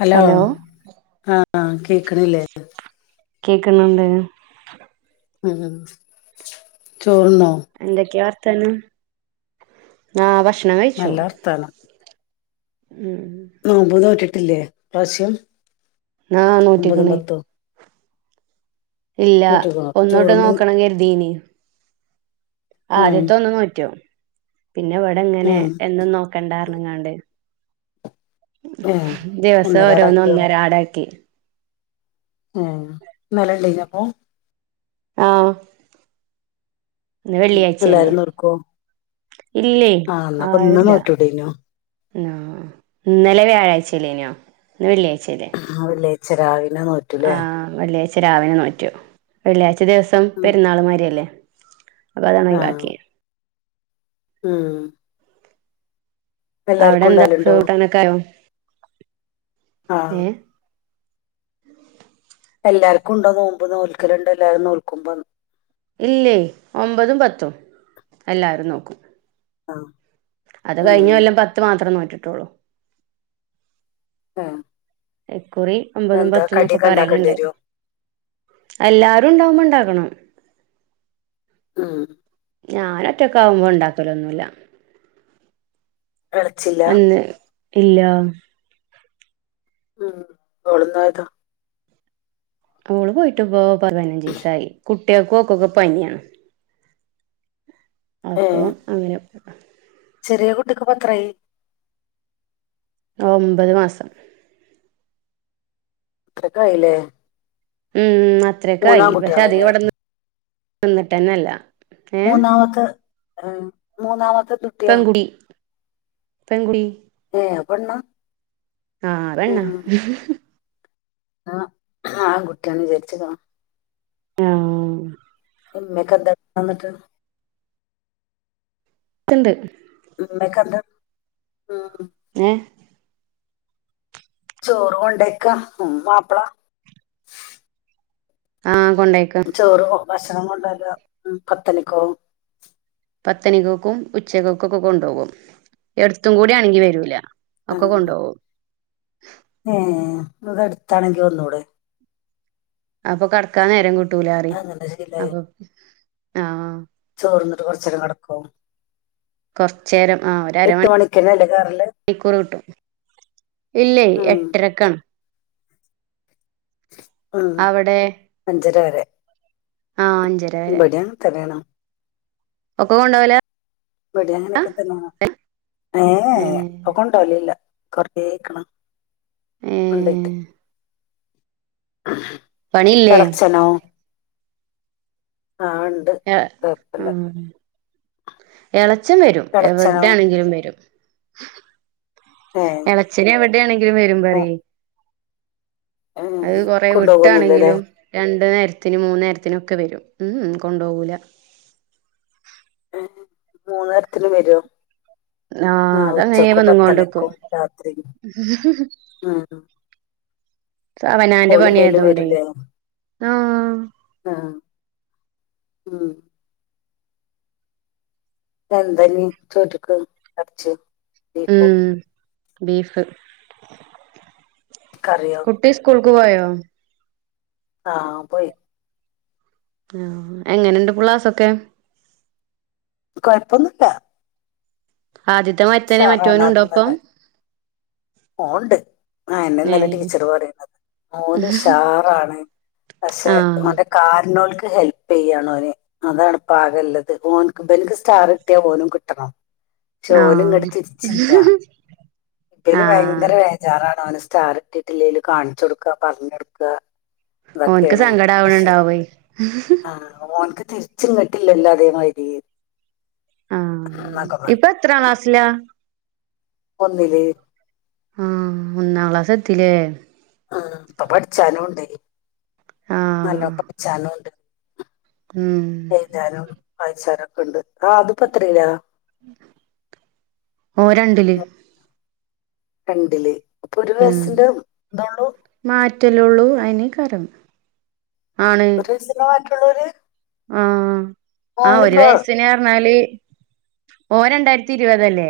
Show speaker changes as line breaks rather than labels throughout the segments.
Hello ആഹ ആ okay കേക്കണി ലേ
കേക്കുന്നുണ്ട്
ഉഹ ചോർണൊ
ആക്ഷ
നല്ല അർത്ഥാന
ഉം
നോമ്പ് നോറ്റിട്ട്- ട്ടില്ലേ ഇപ്രാവശ്യം-
ന
ഒമ്പതും
നോറ്റിക്കണേ
പത്തും
ഇല്ല
നോറ്റിക്കണോ
ഒന്നോട്ട്
ചോറുന്ന്
നോക്കണം കരുതീന് ആ
ഉം
ആദ്യത്തെ ഒന്ന് നോറ്റോ പിന്നെ ഇവിടെ ഇങ്ങനെ
ഉം
എന്നും നോക്കണ്ട ണ്ങ്ങാണ്ട്
ഏ
ദിവസം
ഒന്നര
ഓരോന്ന്
അടക്കിയോ
ഒന്നരാടാക്കി
ഏ ഇന്നലെ ഇണ്ടെയ്നിപ്പോ
ആഹ് ഇന്ന് വെള്ളിയാഴ്ചയല്ലേ
എല്ലാരും നോർക്കോ
ഇല്ലേ
ആസ് എന്നപ്പൊ ഇന്ന് നോറ്റിടെയ്നോ
ആ ഇന്നലെ വ്യാഴാഴ്ചല്ലേനെയോ ഇന്ന് വെള്ളിയാഴ്ച്ച ശരി
ച്ച രാവി
ആ വെള്ളിയ ച്ച രാവിലെ നോറ്റു വെള്ളിയാഴ് ച്ച്ലേസം
ഉം
പെരുന്നാള്മാര്യല്ലേ അതാ ഞാന്
ആ
ഒഴിവാക്കിയെ
ഉം
അവിടെ
എല്ലാർക്കും
എന്താ
ഉണ്ടാവലുണ്ടോ
ചോറ്ക്കൂട്ടാനൊക്കായോ
ആ
ഏഹ്
എല്ലാർക്കുണ്ടോ നോമ്പ് നോൽക്കല്ണ്ട്ല്ലെ നോൽക്കുമ്പം
ഇല്ലേ ഒമ്പതും പത്തും എല്ലാരും നോക്കും
ആഹ്
അത് കഴിഞ്ഞൊല്ലം പത്ത് മാത്രം നോറ്റ് ട്ടുള്ളു
ആഹ്
ഏഹ് ക്കുറി ഒമ്പതും പത്തുന്നൊക്കെ
ഉണ്ടാക്കേണ്ടി
പറിണണ്ട്
വരുവോ
എല്ലാരും ഉണ്ടാവുമ്പണ്ടാവും ക്കണം
ഉം
ഞാൻ ഒറ്റക്കാവുമ്പൊ ഇണ്ടാക്കലൊന്നുല്ല
എളെച്ചില്ലാ
ഇല്ല
ഉം ഓള് എന്നോയതാ
ഓള് പോയിട്ട്പ്പൊ പ പതിനഞ്ചീസായി കുട്ട്യെള്ക്കും ഓക്കൊക്കേ പനിയാ
ഏ
അപ്പം അങ്ങനെ
ചെറിയ കുട്ടിക്ക് ഇപത്രായി?
ഒ ഒമ്പത് മാസം.
അത്രക്കായില്ലേ.
ഉം അ അത്രക്കായി പക്ഷെ അധിക ഇവട്ന്ന് വന്നിട്ടന്നല്ല.
മൂന്നാമക് മൂന്നാമ
പെങ്കുടി പെങ്കുടി
ഏ പെണ്ണാ
ആഹപെണ്ണ
ആഹ ആൺകുട്ടിയാണ് വിചാരിച്ചതോ
ആഹ
ഉമ്മക്കെ എന്ത വന്നിട്ട്?
ഇണ്ട്
മ്മക്കെന്താ
ഏ
ചോറും കൊണ്ടേക്ക ഉ മാപ്പിള
ആഹ
ചോറ ഭഷ ഭക്ഷണം കൊണ്ടല്ല പത്തണിക്കോ?
പത്തണികോക്കും ഉച്ചക്കോക്കക്കെ കൊണ്ടുപോകും എടുത്തും കൂടെ ആണെങ്കി വരൂല
ആ
ഒക്കെ കൊണ്ടോകും
ഇവടെ അടുത്താണെങ്കി വന്നൂടെ
അപ്പൊ കടക്കാൻ നേരം കൂട്ട ട്ടൂലാറി
അങ്ങനെ ശീലായി
അപ്പൊ ആഹ [unintelligible]
കുറച്ച നടക്കും [unintelligible]
കെറച്ചേരം ആഹ് ഒരു അര
മണിക്കന്നെ അല്ലേ കയറല്
മണിക്കൂർ കിട്ടും ഇല്ലേ
ഉം
എട്ടരക്കാണ്
ഉം
അവിടെ
അഞ്ചര വരെ
ആ അഞ്ചര
ഇബടെ അങ്ങൻ തന്നെ ആണ്
ഒക്കൊ കൊണ്ടാവലാ
ഇവട അങ്ങനൊക്കെ തന്നാണ്
ഏ
ഏഹ്ഇപ്പൊ കൊണ്ടാവലില്ല കയ വക്കണ [unintelligible]
ഏ
കണ്ടിട്ട് [unintelligible]
പണിയില്ലേ
എളച്ചനോ? ആഹ ഉണ്ട് കൊയപ്പല്ല
എള ച്ച്ചൻ വരും
എളച്ചനോ
എവിടെയാണെങ്കിലും വരും
ഏ
എളച്ചൻ എവിടെ ആണെങ്കിലും വരുമ്പ പറ
ഏ
അത് കൊറെ
കൊണ്ടോകൊന്നുല്ലലേ
വിട്ടാണെങ്കിലും രണ്ടു നേര് ത്തിന് മൂന്ന്‌ നേരത്തിനൊക്കെ വരും ഊഉം കൊണ്ടോവൂല.
മൂന്ന്‌ നേരത്തിനും വരുവോ?
ആഹ് അതങ്ങനേ വന്ന്ങ്ങോണ്ട് ക്കും
പത്തണിക്കും രാത്രിയും ഉം
സ്അവനാന്റെ പണി
ഓളില്ലേലും
ആയതോണ്ടേ. ആഹ്
ആഹ് ഉം പ്പെന്തഞ് ചോറ്റ്ക്ക് എർച്ച്യോ
ഉം ബീഫ്.
കറിയോ
കുട്ടി സ്കൂൾ ക്ക് പോയോ?
ആഹ് പോയി.
ആഹ് എങ്ങനെണ്ട് പ്ളാസ്സ്‌സൊക്കെ?
കൊഴപ്പൊന്നുല്ല.
ആദ്യത്തെ മറ്റനെ മറ്റോനും ഉണ്ടോ ഇപ്പം.
പോന്നുണ്ട് ആഹ് എന്നെ ഇന്നലെ
ഏഹ്
ടീച്ചർ പറയുന്നത് മോന് ഉഷാറാണ് പക്ഷെ
ആഹ്
അവന്റെ കാലിന ഒരു ഹെൽപ് ചെയ്യാണ്ഓനെ അതാണ് പാകള്ളത് ഓനക് [unintelligible] സ്റ്റാർ കിട്ടിയത് പോലും കിട്ടണം. പക്ഷെ ഓനും ഇങ്ങോട്ട്
ആഹ്
ഇതിനു
ആഹ്
ഭയങ്കര ജാ അതാണ് സ്റ്റാർ കിട്ടിയിട്ട്ല്ലെലും കാണിച്ചു കൊടുക്ക പറഞ്ഞ് കൊടുക്ക.
ഓനക്ക് സങ്കടം ആവണണ്ടാവേ
തിരിച്ച് ഇങ്ങോട്ട്ല്ലല്ലോ അതേമാതിരി.
ആഹ്
എന്നൊക്കെ
ഇപ്പം
പറഞ്ഞു
എത്രാ ക്ലാ സ് ലാ
ഒന്നില്.
ആഹ് ഒന്നാം ക്ലാസ്സ്‌ എത്തില്ലേ?
ആഹ് അപ്പൊ പഠിച്ചാലും ഉണ്ടെ നല്ല
ആഹ്
പഠി [unintelligible] ഉണ്ട്.
ഉം
എഴുതാനും വായിച്ചാനും. ക്ണ്ട് ആഹ് ത് ഇപ്പെത്രീലാ?
ഓൻ രണ്ടില്
രണ്ടില് അപ്പൊ ഒരു വയസിന്റെ ഇതൊള്ളൂ
റ്റല്ലൊള്ളൂ അയന്നേക്കാരം.
ഒരീസന് മാ ക്ലൂര്
ആഹ ആ ഒരു വയസിന് അർഞ്ഞാല് ഓരണ്ടായിരത്തി ഇരുപതല്ലേ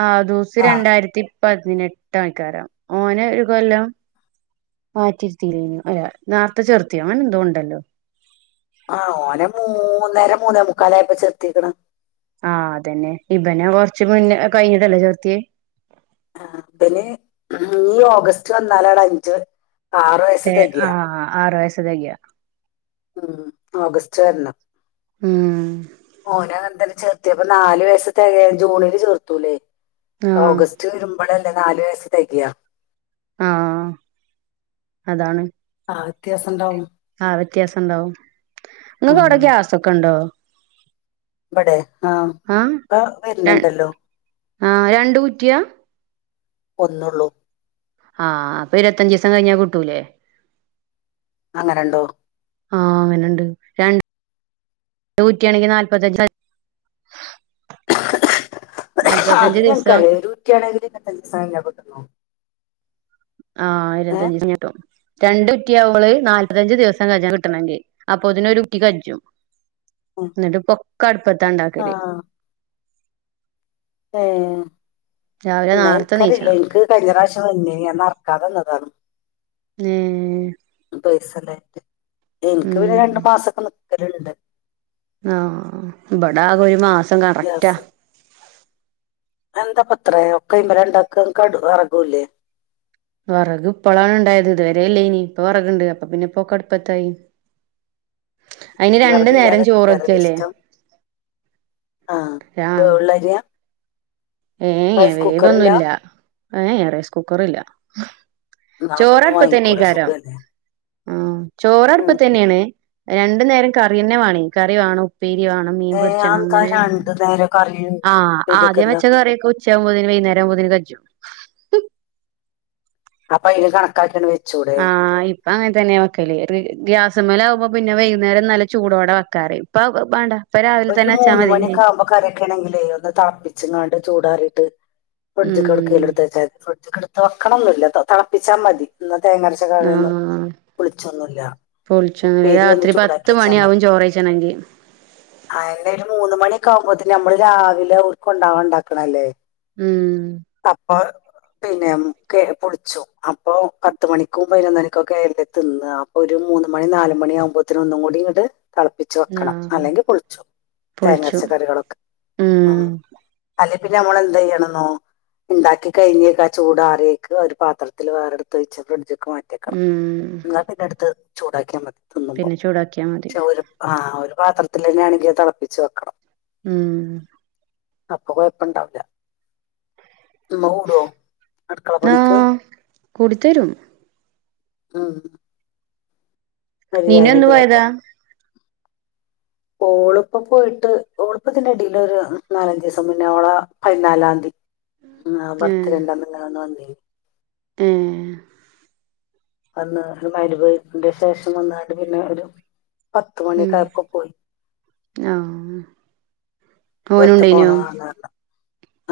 ആ ദൂസ്
ആ
രണ്ടായിരത്തി പതിനെട്ടയ്ക്കാരം ഓന് ഒരു കൊല്ലം മാറ്റിര്ത്തിലേന്യോ അല്ല നേർത്തെ ചെർത്യോ അങ്ങനെ എന്തോൊണ്ടല്ലോ
ആഹ ഓനെ മൂന്നര മൂന്നേ മുക്കാലയപ്പോ ചേർത്തിക്ക്ണ്
ആ അതന്നെ ഇബനെ കൊർച്ച് മുന്നേ അത്‌ കഴിഞ്ഞിട്ടല്ലേ ചെർത്യേ
ആ പിന്നെ ഈ ഓഗസ്റ്റ് വന്നാലാണ് അഞ്ച് ആറ് വയസ്സ്
എ
തികയ
ആഹ് ആറു വയസ് തെകയാ
മ്മ് ഓഗസ്റ്റ് വരണം
ഉം
ഓനങ്ങന തന്നെ ചേർത്യപ്പൊ നാല് വയസ് തെകയാ ജൂണില് ചേർത്തൂല്ലേ
ആ
ഓഗസ്റ്റ് വരുമ്പോഴ നാല് വയസ് തെ കയാ
ആഹ അതാണ്
ആ വ്യത്യാസം ണ്ടാവും
ആഹ വ്യത്യാസം ഉണ്ടാവും നിങ്ങക്ക് അവിടെ ഗ്യാസൊക്കെണ്ടോ
ബടെേ ആഹ ആ വര്ന്ണ്ടല്ലോ
ആഹ രണ്ട് കുറ്റിയാ
ഒന്നുള്ളൂ
ആഹ് അപ്പൊ ഇരത്തഞ്ചിയ്സം കഴിഞ്ഞാ കിട്ടൂലേ
അങ്ങനെ ഉണ്ടോ
ആഹ അങ്ങനെ ഉണ്ട് രണ്ട് രണ്ടുകുറ്റിയണെങ്കി നാല്പത്തഞ്ച്
അത്
നാല്പത്തഞ്ച്
ഞങ്ങക്ക്
ദിവസം
കറീ ഒരു കുറ്റ്യാ ണെങ്കിൽ ഇരത്തഞ്ചിസം കഴിഞ്ഞാ കിട്ടുന്നോ
ആഹ ഇരുത്തഞ്ചിസം കഴിഞ്ഞ കിട്ടും രണ്ട് കുറ്റിയവ്മ്പള് നാല്പത്തഞ്ച ദിവസം കഞ്ച കിട്ടണെങ്കി അപ്പൊതിനെ ഒരു കുറ്റി കഞ്ചും എന്നിട്ട് പ്പൊക്ക അടുപ്പത്താ ണ്ടാക്കല്
ഏഹ്
രാവിലെ
ന്ന
നേർത്തെ
ഇൻക്കറീല
നീച്ചണം
ഇൻക്ക് കഴിഞ്ഞ പ്രാവശ്യം വന്നീനി ഞാൻ നറകാതന്ന താണ്
ഏഹ്
പൈസല്ലായിട്ട് എൻക്ക് പിന്നെ രണ്ടു മാസൊക്കെ നി കരണ്ട്
ആഹ ഇവിടാകെ ഒരു മാസം കറക്റ്റാ
എന്താ പത്രേ ഒക്ക ഇ്മല ഉണ്ടാക്കട ഇറകൂലേ
വിറക് ഇപ്പോളാണ് ഉണ്ടായത് ഇതുവരെ അല്ലേ ഇനി ഇപ്പൊ വിറകുണ്ട് അപ്പൊ പിന്നെ പോൊ കടുപ്പത്തായി
വർഗില്ലാതൊക്കെ കരൽിഷ്ടം ആഹ
ആഹ്
ഉള്ളരിയാ
ഏ വേവൊന്നുമല്ല ഏ ാ റൈസ് കുക്കറല്ല
എന്നാ അതൊന്ന്
ചോറടുപ്പ തന്നെ
വാങ്ങിക്കൂടെ
കാരം
സുഖല്ലേ
ആ ചോറടുപ്പ
ഉം
തന്നെയാണ് രണ്ടു നേരം കറിന്നെ വേണി കറി വേണൂ പരി വാണ്ണം
ഏ
മീൻപരിിച്ചണം
അതെന്താ
അങ്ങനെ
രണ്ടു നേരം കറിയും
ആഹ്
ഉപ്പേരിയൊക്കെ
ആദ്യം
എന്താ
വെച്ച കറിയൊക്കെ ഉച്ചയാകുമ്പോതിന് വൈകുന്നേരംകോതിന് കജു ഉ
അപ്പൊ അല് കണക്കാക്ക വെ
ആഹ ഇപ്പൊ അങ്ങനെ തന്നെയ വെക്കല്േ്യാ അസമല ആകുമ്പോ പിന്നെ വൈകുന്നേരം നല്ല ചൂടോടെ വെക്കാറ് ഇപ്പ വേണ്ട
ഒരു മൂന്ന് മണിയക്കെ ആകുമ്പോ കരക്കണെങ്കിലേ ഒന്ന് താപ്പിച്ചച്ച് ഇങ്ങാണ്ട് ചൂടാറിട്ട് പടജ കടക
ഉം
ലത [unintelligible] വക്കണൊന്നല്ല തിളപ്പിച്ചാൽ മതി തേങ്ങരച്ച കറിയൊന്നും
ആഹ
പുളിച്ചൊന്നുമില്ല
പൊളിച്ചു അങ്ങനെ
ഉപ്പേരി ഒന്ന്
രാത്രി
ചൂടാക്കി
പത്ത്
വെച്ചാൽ
മണിയ ആാവും
മതി
ചോറച്ചണെങ്കി
പി ഒരു മൂന്ന് മണിയ ഒക്ക ആകുമ്പത്തേ നമ്മള് രാവിലെ ർക്ക ഉണ്ടാവാൻ ഉണ്ടാക്കണല്ലേ
ഉം
അപ്പൊ പിന്നെ പൊളിച്ചു അപ്പൊ പത്ത മണിക്കും പതിനൊന്നണിക്കും കേരല തിന്ന് അപ്പൊ ഒരു മൂന്ന് മണി നാലുമണി ആകുമ്പോത്തനും ഒന്നും കൂടി ഇങ്ങോട്ട് തിളപ്പിച്ച്
ആ
വെക്കണം അല്ലെങ്കിൽ
പൊളിച്ചു
തേങ്ങച്ചറികളൊക്കെ
ഉം
പിന്നെ നമ്മളെന്തന്ത് ചെയ്യണംെന്നോ ഉണ്ടാക്കി കഴിഞ്ഞക്കെ ആ ചൂടാറിയൊക്ക് ഒരു പാത്രത്തിൽ വേറെടുത്ത് വെച്ച് ഫ്രിഡ്ജ മാറ്റക്കണം
ഉം
നി പിന്നെ അടുത്ത് ചൂടാക്കിയാ മതി തിന്നുമ്പോ
പിന്നെ ചൂടാക്കിയാ മതി
പക്ഷെ ഒരു ആ ഒരു പാത്രത്തില തിളപ്പിച്ചു വെക്കണം
ഉം
അപ്പൊ കൊഴപ്പ ഇണ്ടാവില്ല ഉ ഓടോ അടുക്കള
ആ
പണിക്ക്
കൂടിത്തരും
ആഹ
നീന ഒന് പോയതാ
ളുപ്പ പോയിട്ട് ളുപ്പത്തിന്റെടിൽ ഒരു നാലഞ്ചു ദിവസം മുന്നേ ഓളെ പതിനാലാംീയതി ആ ബർത്ത്േ ഉണ്ടന്നന്ന് വന്നി
ഏഹ്
വന്ന് ഒരു മഹ്‌രിബിന്റെ ശേഷം വന്നാണ്ട് പിന്നെ ഒരു പത്ത് മണിയൊക്കായപ്പം പോയി.
ആഹ് ഉം
വെർത
ഓനുണ്ടേനോ
പോന്നതാർണാണ്ട്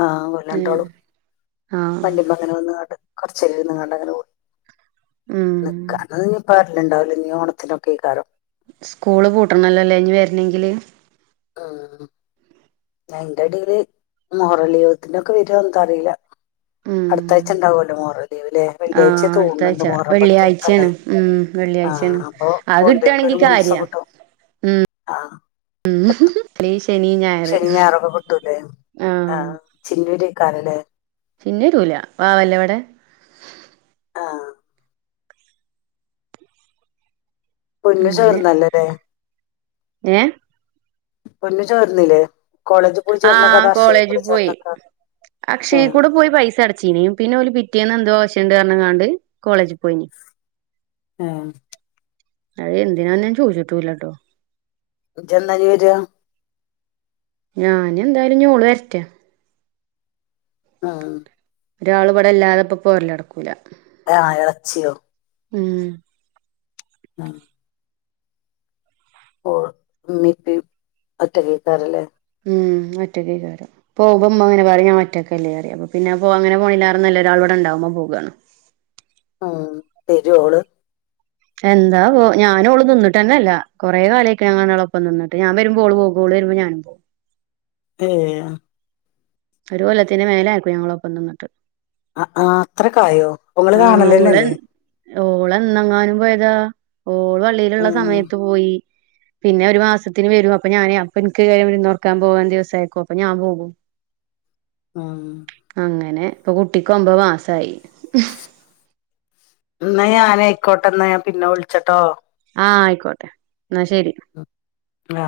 ആഹ്
ഏ
ഓലണ്ടാളും
ആ
വണ്ടിമ്മ തന്നെ വന്ന് കാട്ട്. കൊറച്ചേര ഇര്ന്ന് കാണ്ടങ്ങനെ പോയി.
ഉം
നിക്കാ ന്നാ പിന്നിം ഇപ്പ വരല്ണ്ടാവുല്ല ഞ് ഓണത്തിനൊക്കെക്കാരം.
സ്കൂള് പൂട്ടണല്ലോല്ലോ ഇഞ് വരണെങ്കില്.
ആഹ് അയ്ന്റെടയില് മൊഹറൽ ലീവത്തിന്റെ ഒക്കെ വരോ അറീല്ല.
ഉം
അടുത്താഴ്ച ഉണ്ടാവല്ലോ മോഹറ ലീവല്ലേ
ആ
വെള്ളിയാഴ്ചയ തോന്നുണ്ട്
അടുത്താഴ്ച
മ മുഹറം പത്ത് അല്ലെ
വെള്ളിയാഴ്ചയാണ് ഉം
ആഹ
വെള്ളിയാഴ്ചയാണ്
അപ്പൊ
അത്
പോണ്ടക്ക്
കിട്ടാണെങ്കി
ഒരു മൂന്ന് ദിവസം
കാര്യാ
കിട്ടും ആഹ
ഉം
പത്ത്
അല്ലെ ശനി ഞായർ
ശനി ഞായറൊക്കെ കിട്ടൂല്ലേ ആഹ് ചിന്നൂര് കാരല്ലേ
ചിന്നു വരുല വാവല്ലേ ഇവിടെ
ആഹ് പൊന്നു ചോർന്നല്ലല്ലേ
ഏഹ്
പൊന്നു ചോർന്നില്ലേ
ആഹാ കോളേജിൽ പോയി
ആ
അക്ഷയെ കൂടെ പോയി പൈസ അടച്ചീനും പിന്നെ ഓല് പി റ്റിയെന്ന് എന്തോ ആവ്ശ്യ ഉണ്ട് പറഞ്ക്കാണ്ട് കോളേജ് പോയിനി അ എന്തിനാ ഞാൻ ചോദിച്ചിട്ടും ഇല്ലട്ടോ
ഇജ്ജ് എന്നാ ഇഞ് വരാ
ഞാന് എന്തായാലും ഓള് വരട്ടെ
ആഹ്
ഒരാൾ ഇവിടെ ഇല്ലാതെ ഇപ്പം പൊരല് നടക്കൂല
ആഹ് ഇളച്ചിയോ
ഉം
ആഹ് ഇമ്മീ ഇപ്പയും ഒറ്റക്കാക്കൂലേ
ഉം ഉമ്മ ഒറ്റൊക്കേയ്ക്കാരം പോകുമ്പോ ഇമ്മ ഇങ്ങനെ പറിം ഞാൻ ഒറ്റക്കെല്ലേ അപ്പൊ പിന്നെ അങ്ങനെ പേണോയ്ലാറെ നല്ലത് ഒരാള് ഇവിടെണ്ടാവുമ്പോ പോകാണ്
ഉം വരു ഓള്
എന്താ വൊ ഞാനും ഓള് നിന്നിട്ടെന്നെ ല്ല കൊറെ കാലായ്ക്ക്ണ് ഞങ്ങള് രണ്ടാളും ഒപ്പം നിന്നിട്ട് ഞാൻ വരുമ്പോ ഓള് പോകും
ഏഹ്
ഒരു കൊല്ലത്തിന് മേലെ ആയിരിക്കും ഞങ്ങളൊപ്പം നിന്നിട്ട്
അഹ് ആഹ് അത്രക്കായോ ഒങ്ങള് കാണലെന്നല്ലേ
ഓളെന്നന്തങ്ങാനും പോയതാ ഓൾ വള്ളിയില്ള്ള
ഉം.
സമയത്ത് പോയി പിന്നെ ഒരു മാസത്തിന് വെരും അപ്പൊ ഞാനെ അപ്പ ഇൻക്ക് കയം വിര്ന്നൊറക്കാൻ പോവും ദിവസേക്കും അപ്പൊ ഞാ പോകും
ആ
അങ്ങനെ ഇപ്പൊ കുട്ടിക്ക് ഒമ്പോ മാസായി
ഇന്ന ഞാൻയിക്കോട്ടെന്ന ഞാ പിന്നെ വിളിച്ചട്ടോ
ആ ആയിക്കോട്ടെ എന്നാ ശരി
ആ